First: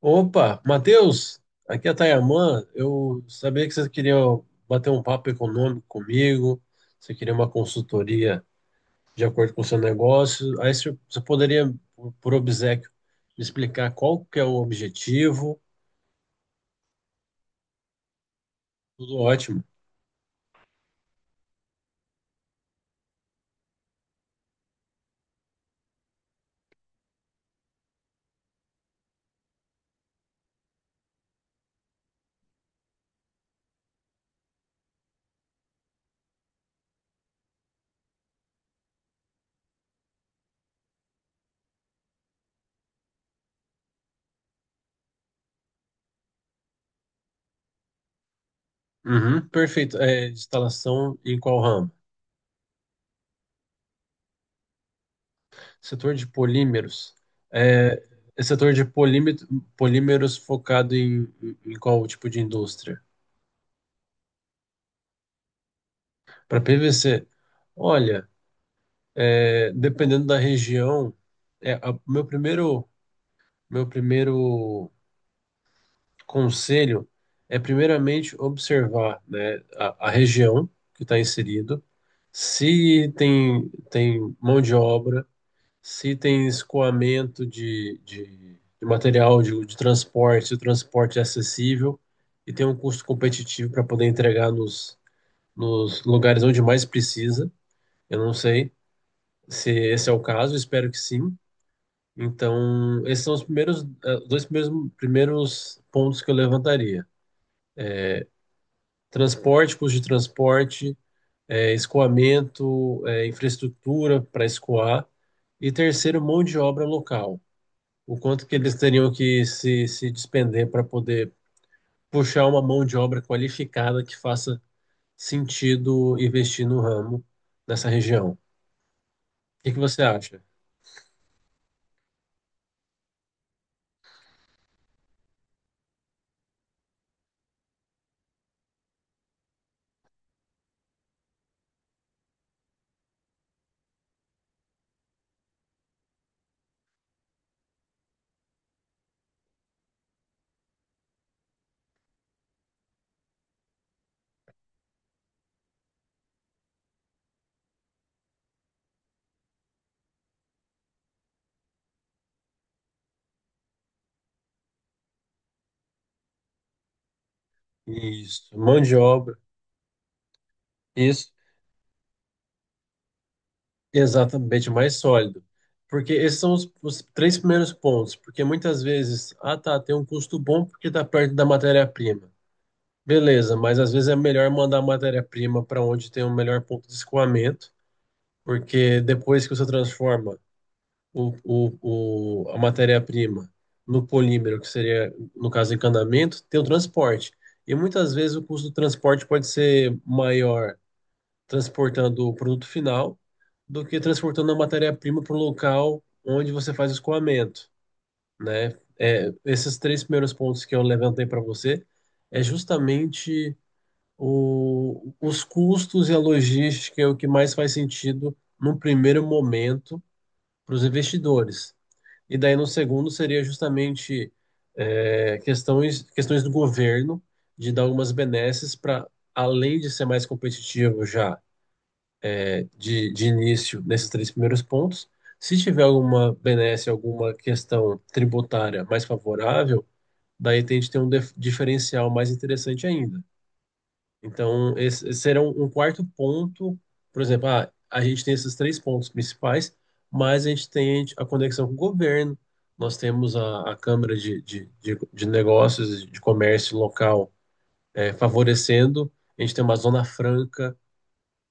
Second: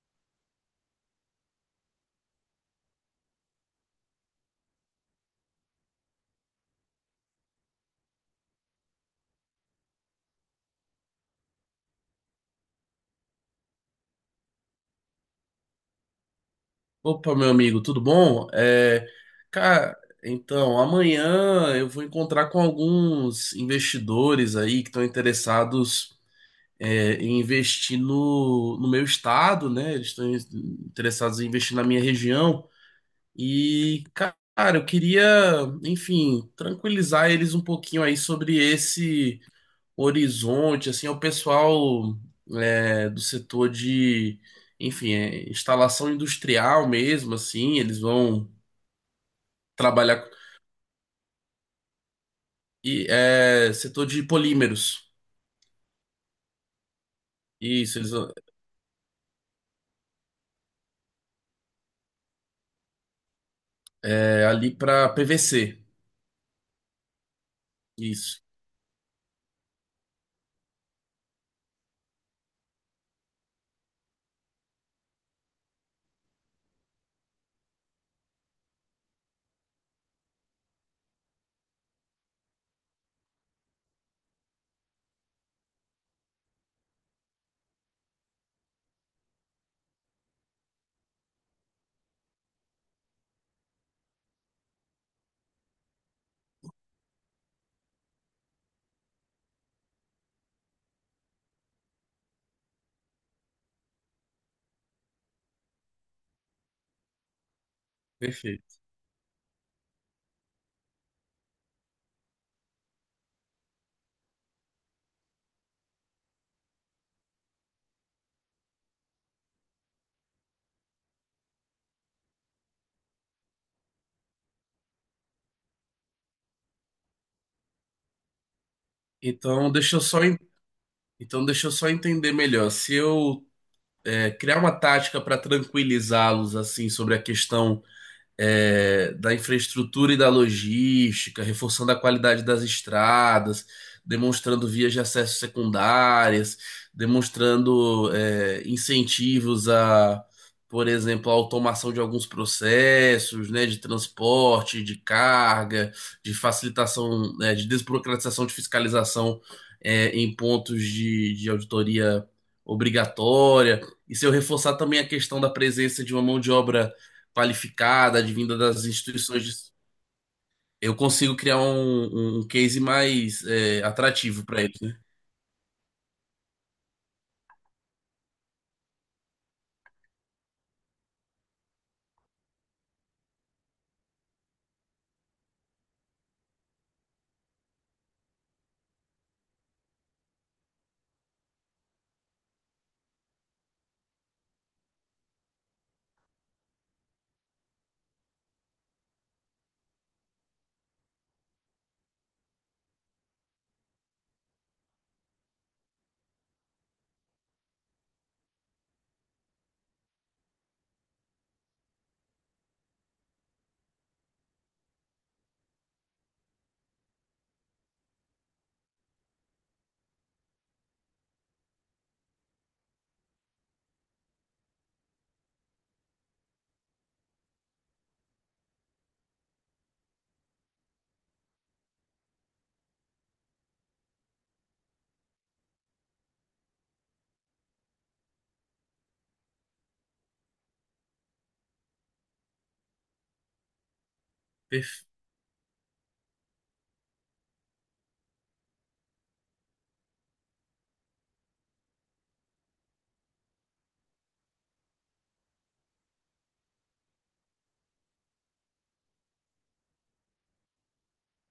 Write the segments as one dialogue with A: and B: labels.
A: Opa, Matheus, aqui é a Tayamã. Eu sabia que você queria bater um papo econômico comigo, você queria uma consultoria de acordo com o seu negócio. Aí você poderia, por obséquio, me explicar qual que é o objetivo.
B: Opa, meu amigo, tudo bom?
A: Tudo ótimo.
B: Cara, então, amanhã eu vou encontrar com alguns investidores aí que estão interessados em investir no meu estado, né? Eles estão interessados em investir na minha região. E, cara, eu queria, enfim, tranquilizar eles um pouquinho aí sobre esse. Horizonte, assim, é o pessoal do setor de, enfim, instalação industrial mesmo, assim, eles vão
A: Uhum, perfeito.
B: trabalhar com-
A: Instalação em qual ramo?
B: setor de polímeros.
A: Setor de polímeros.
B: Isso,
A: É,
B: eles vão-
A: setor de polímeros focado em, em qual tipo de indústria?
B: ali para PVC.
A: Para PVC.
B: Isso,
A: É, dependendo da região, é, a- meu primeiro, meu primeiro conselho é primeiramente observar, né, a região que está inserido, se tem, tem mão de obra, se tem escoamento de material de transporte, se o transporte é acessível e tem um custo competitivo para poder entregar nos lugares onde mais precisa. Eu não sei se esse é o caso, espero que sim. Então, esses são os primeiros, primeiros pontos que eu levantaria.
B: perfeito.
A: Transporte, custo de transporte, escoamento, infraestrutura para escoar. E terceiro, mão de obra local. O quanto que eles teriam que se despender para poder puxar uma mão de obra qualificada que faça sentido investir no ramo nessa região. O
B: Então,
A: que que
B: deixa eu
A: você
B: só en-
A: acha?
B: então deixa eu só entender melhor. Se eu criar uma tática para tranquilizá-los assim sobre a questão da infraestrutura e da logística, reforçando a qualidade das estradas, demonstrando vias de acesso secundárias, demonstrando incentivos a, por exemplo, a automação de alguns processos, né, de transporte, de carga, de facilitação, né, de desburocratização de fiscalização em pontos de auditoria obrigatória. E se eu reforçar também a questão da presença de uma mão de obra qualificada,
A: Isso,
B: advinda
A: mão
B: das
A: de obra.
B: instituições, de- eu
A: Isso.
B: consigo criar um case mais atrativo para
A: Exatamente,
B: eles,
A: mais
B: né?
A: sólido. Porque esses são os três primeiros pontos. Porque muitas vezes, ah tá, tem um custo bom porque está perto da matéria-prima. Beleza, mas às vezes é melhor mandar a matéria-prima para onde tem o melhor ponto de escoamento, porque depois que você transforma a matéria-prima no polímero, que seria, no caso, encanamento, tem o transporte. E muitas vezes o custo do transporte pode ser maior transportando o produto final do que transportando a matéria-prima para o local onde você faz o escoamento, né? É, esses três primeiros pontos que eu levantei para você é justamente os custos e a logística é o que mais faz sentido num primeiro momento para os investidores. E daí no segundo seria justamente questões do governo de dar algumas benesses para, além de ser mais competitivo já de início nesses três primeiros pontos. Se tiver alguma benesse, alguma questão tributária mais favorável, daí a gente tem um diferencial mais interessante ainda. Então,
B: Perf-
A: esse será um quarto ponto, por exemplo, ah, a gente tem esses três pontos principais, mas a gente tem a conexão com o governo, nós temos a Câmara de Negócios, de Comércio Local, favorecendo, a gente tem uma Zona Franca,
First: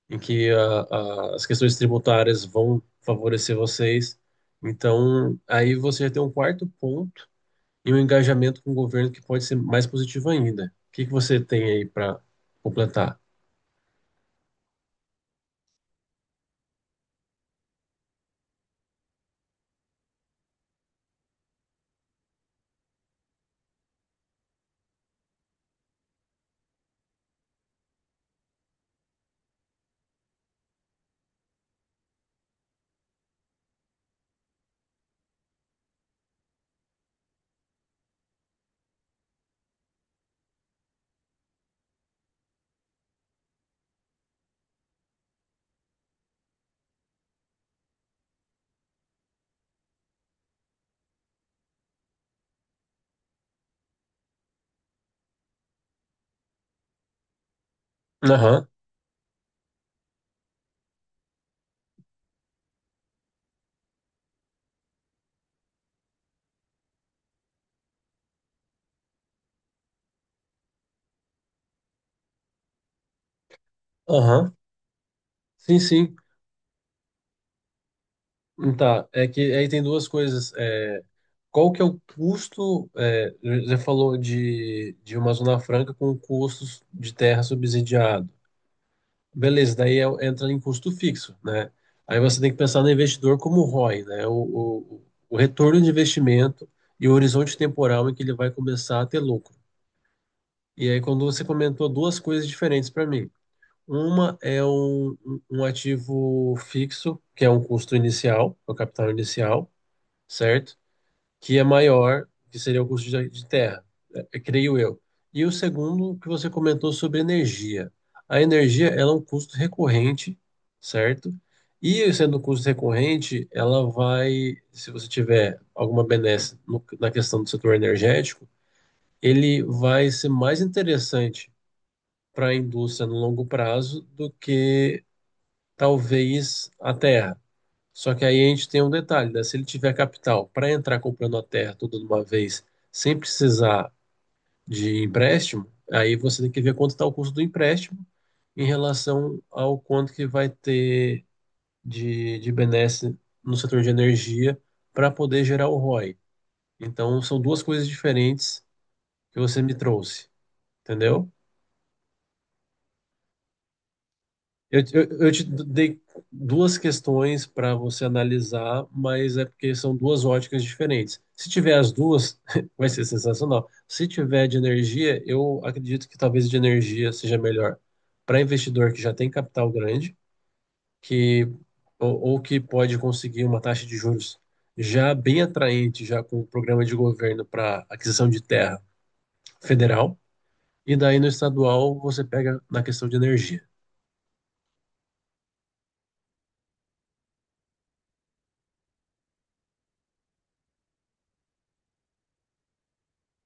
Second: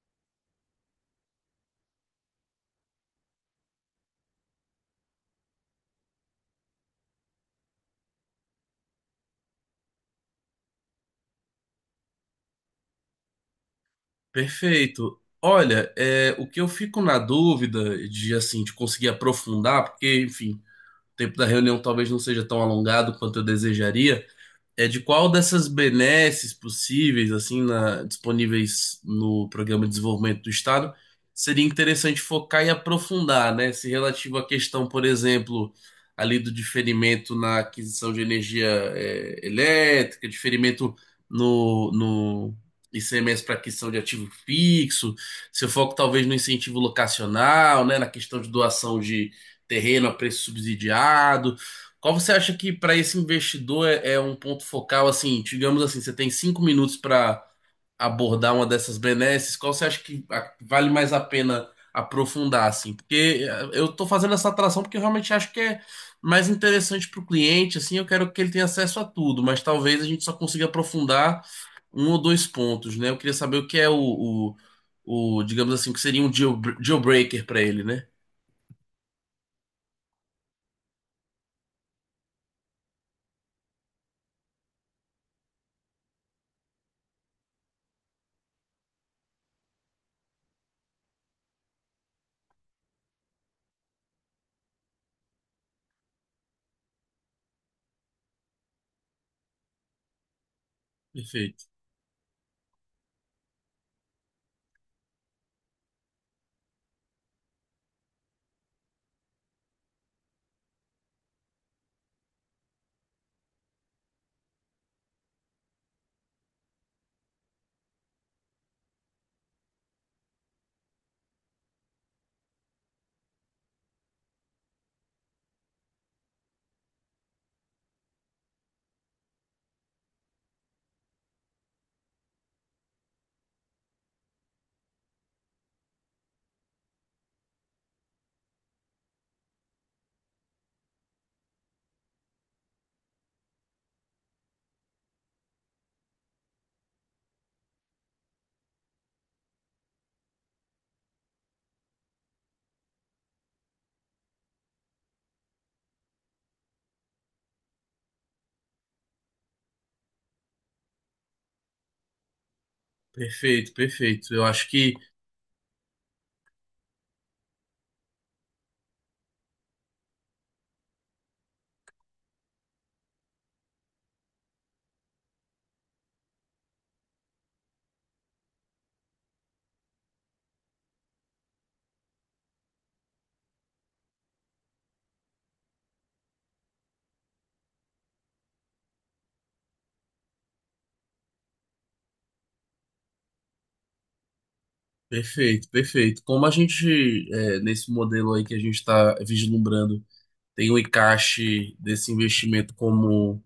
A: em que as questões tributárias vão favorecer vocês. Então, aí você já tem um quarto ponto e um engajamento com o governo que pode ser mais positivo ainda. O que que você tem aí para completar?
B: Perfeito. Olha, o que eu fico na dúvida de assim de conseguir aprofundar, porque, enfim, o tempo da reunião talvez não seja tão alongado quanto eu desejaria. É de qual dessas benesses possíveis, assim, na- disponíveis no Programa de Desenvolvimento do Estado, seria interessante focar e aprofundar, né? Se relativo à questão, por exemplo, ali do diferimento na aquisição de energia elétrica, diferimento no ICMS para aquisição de ativo fixo, seu foco talvez no incentivo locacional, né? Na questão de doação de terreno a preço subsidiado. Qual você acha que para esse investidor é um ponto focal, assim, digamos assim, você tem 5 minutos para abordar uma
A: Aham.
B: dessas benesses, qual você acha que a- vale mais a pena aprofundar, assim? Porque eu estou fazendo essa atração porque eu realmente acho que é mais interessante para o cliente, assim, eu quero que ele tenha acesso a tudo, mas talvez a gente só consiga aprofundar um ou dois pontos, né? Eu queria saber o que é o,
A: Aham.
B: o, o, digamos
A: Sim,
B: assim, o que
A: sim.
B: seria um deal breaker para ele, né?
A: Tá, é que aí tem duas coisas. É, qual que é o custo? É, já falou de uma zona franca com custos de terra subsidiado. Beleza, daí entra em custo fixo, né? Aí você tem que pensar no investidor como ROI, né? O, o retorno de investimento e o horizonte temporal em que ele vai começar a ter lucro. E aí, quando você
B: Perfeito,
A: comentou duas coisas diferentes para mim. Uma é um ativo fixo, que é um custo inicial, é o capital inicial, certo? Que é maior, que seria o custo de terra, creio eu. E o segundo que você comentou sobre energia. A energia, ela é um custo recorrente, certo? E sendo um custo recorrente, ela vai, se você tiver alguma benesse na questão do setor energético, ele vai ser mais interessante para a indústria no longo prazo do que talvez a terra. Só que aí a gente tem um detalhe, né? Se ele tiver capital para entrar comprando a terra toda de uma vez, sem precisar de empréstimo, aí você tem que ver quanto está o custo do empréstimo em relação ao quanto que vai ter de benesse no setor de energia para poder gerar o ROI. Então, são duas coisas diferentes que você me trouxe, entendeu?
B: perfeito. Eu acho que
A: Eu te dei duas questões para você analisar, mas é porque são duas óticas diferentes. Se tiver as duas, vai ser sensacional. Se tiver de energia, eu acredito que talvez de energia seja melhor para investidor que já tem capital grande, que ou que pode conseguir uma taxa de juros já bem atraente, já com o programa de governo para aquisição de terra federal, e daí no estadual você pega na questão de energia.
B: perfeito, perfeito. Como a gente, nesse modelo aí que a gente está vislumbrando, tem o encaixe desse investimento como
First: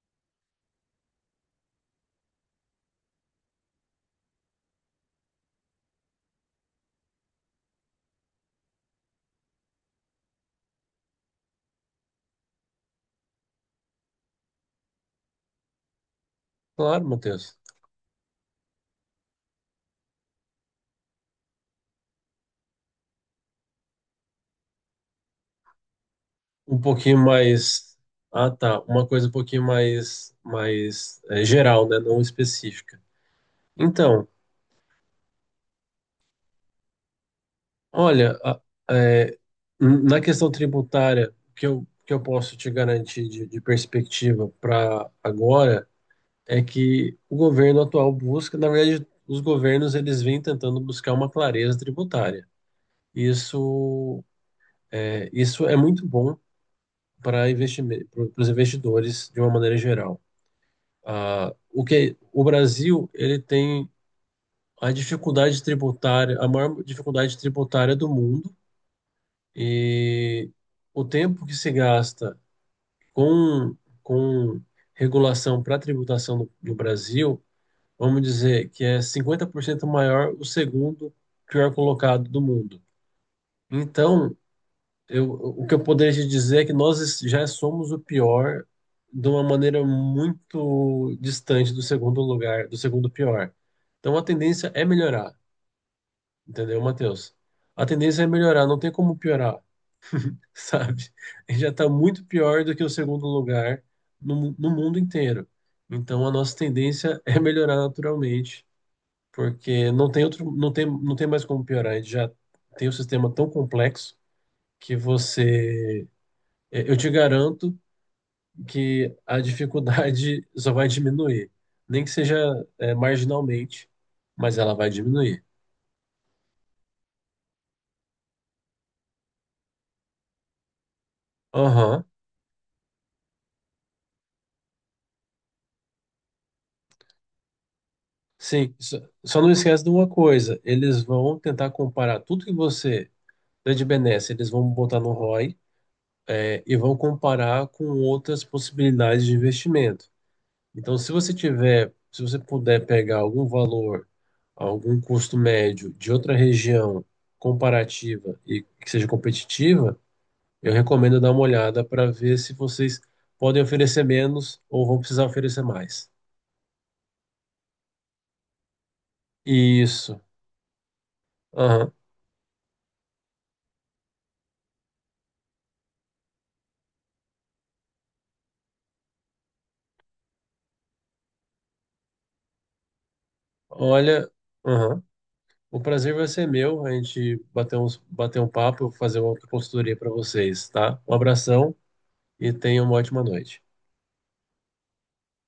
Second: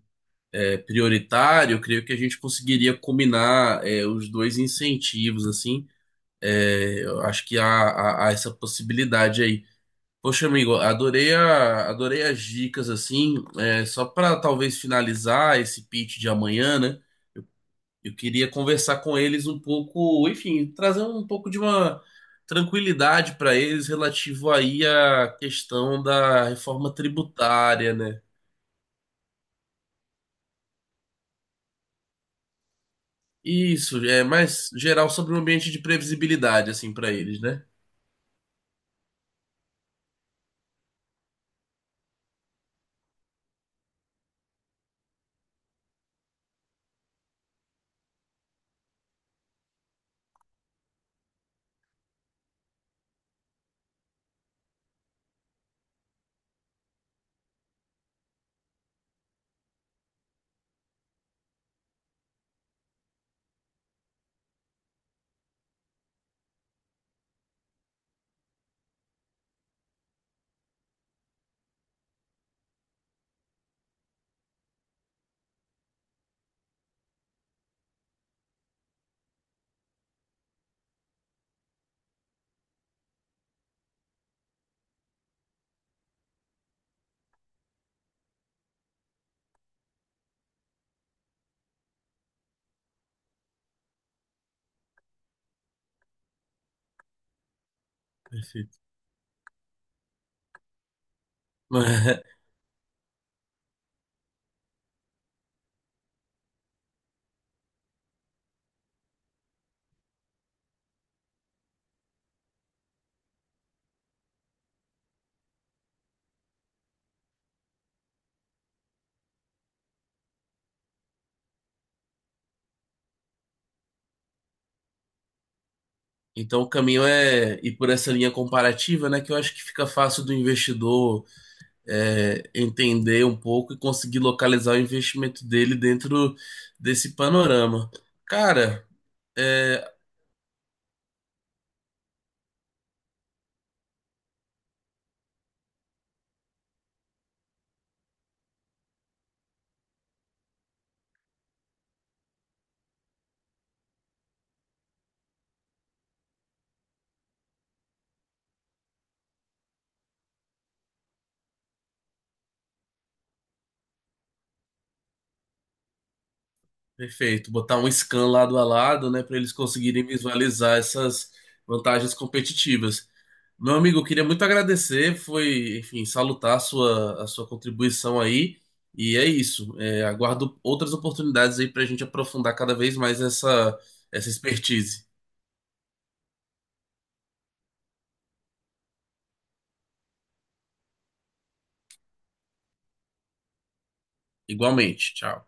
B: prioritário, eu creio que a gente conseguiria combinar os dois incentivos, assim. É, eu acho que há essa possibilidade aí. Poxa, amigo, adorei as dicas, assim. É, só para talvez finalizar esse pitch de amanhã, né?
A: Claro, Matheus.
B: Eu queria conversar com eles um pouco, enfim, trazer um pouco de uma tranquilidade para eles relativo aí à questão da
A: Um
B: reforma
A: pouquinho
B: tributária,
A: mais.
B: né?
A: Ah, tá. Uma coisa um pouquinho mais, mais geral, né? Não específica.
B: Isso, é
A: Então,
B: mais geral sobre o ambiente de previsibilidade, assim, para eles, né?
A: olha, a- é, na questão tributária, que eu posso te garantir de perspectiva para agora é que o governo atual busca, na verdade, os governos eles vêm tentando buscar uma clareza tributária. Isso isso é muito bom para os investidores de uma maneira geral. Ah, o que o Brasil ele tem a dificuldade tributária, a maior dificuldade tributária do mundo e o tempo que se gasta com com regulação para tributação no Brasil, vamos dizer que é 50% maior o segundo pior colocado do mundo. Então, eu, o que eu poderia te dizer é que nós já somos o pior de uma maneira muito distante do segundo lugar, do segundo pior. Então a tendência é melhorar, entendeu, Matheus? A tendência é melhorar, não
B: Perfeito.
A: tem como piorar, sabe? A gente já está muito pior do que o segundo lugar no, no mundo inteiro. Então a nossa tendência é melhorar naturalmente, porque não tem outro, não tem, não tem mais como piorar. A gente já tem um sistema tão complexo que você eu te garanto que a dificuldade só vai diminuir. Nem que seja, marginalmente, mas ela vai diminuir.
B: Então o caminho é ir por essa linha comparativa, né? Que eu acho que fica fácil do investidor
A: Aham,
B: entender um pouco e conseguir localizar o investimento dele dentro desse panorama.
A: sim.
B: Cara.
A: Só não esquece de
B: é,
A: uma coisa: eles vão tentar comparar tudo que você dá de benesse, eles vão botar no ROI, e vão comparar com outras possibilidades de investimento. Então, se você tiver, se você puder pegar algum valor, algum custo médio de outra região comparativa e que seja competitiva. Eu recomendo dar uma olhada para ver se vocês podem oferecer menos ou vão precisar oferecer mais.
B: Perfeito, botar um scan lado a lado, né, para eles conseguirem
A: Isso.
B: visualizar essas
A: Aham.
B: vantagens competitivas. Meu amigo, eu queria muito agradecer, foi, enfim, salutar a a sua contribuição aí, e é isso. É, aguardo outras oportunidades aí para a gente aprofundar cada vez mais
A: Olha,
B: essa
A: aham.
B: expertise.
A: O prazer vai ser meu. A gente bater uns, bater um papo, fazer uma consultoria para vocês, tá? Um abração e tenham uma ótima noite.
B: Igualmente, tchau.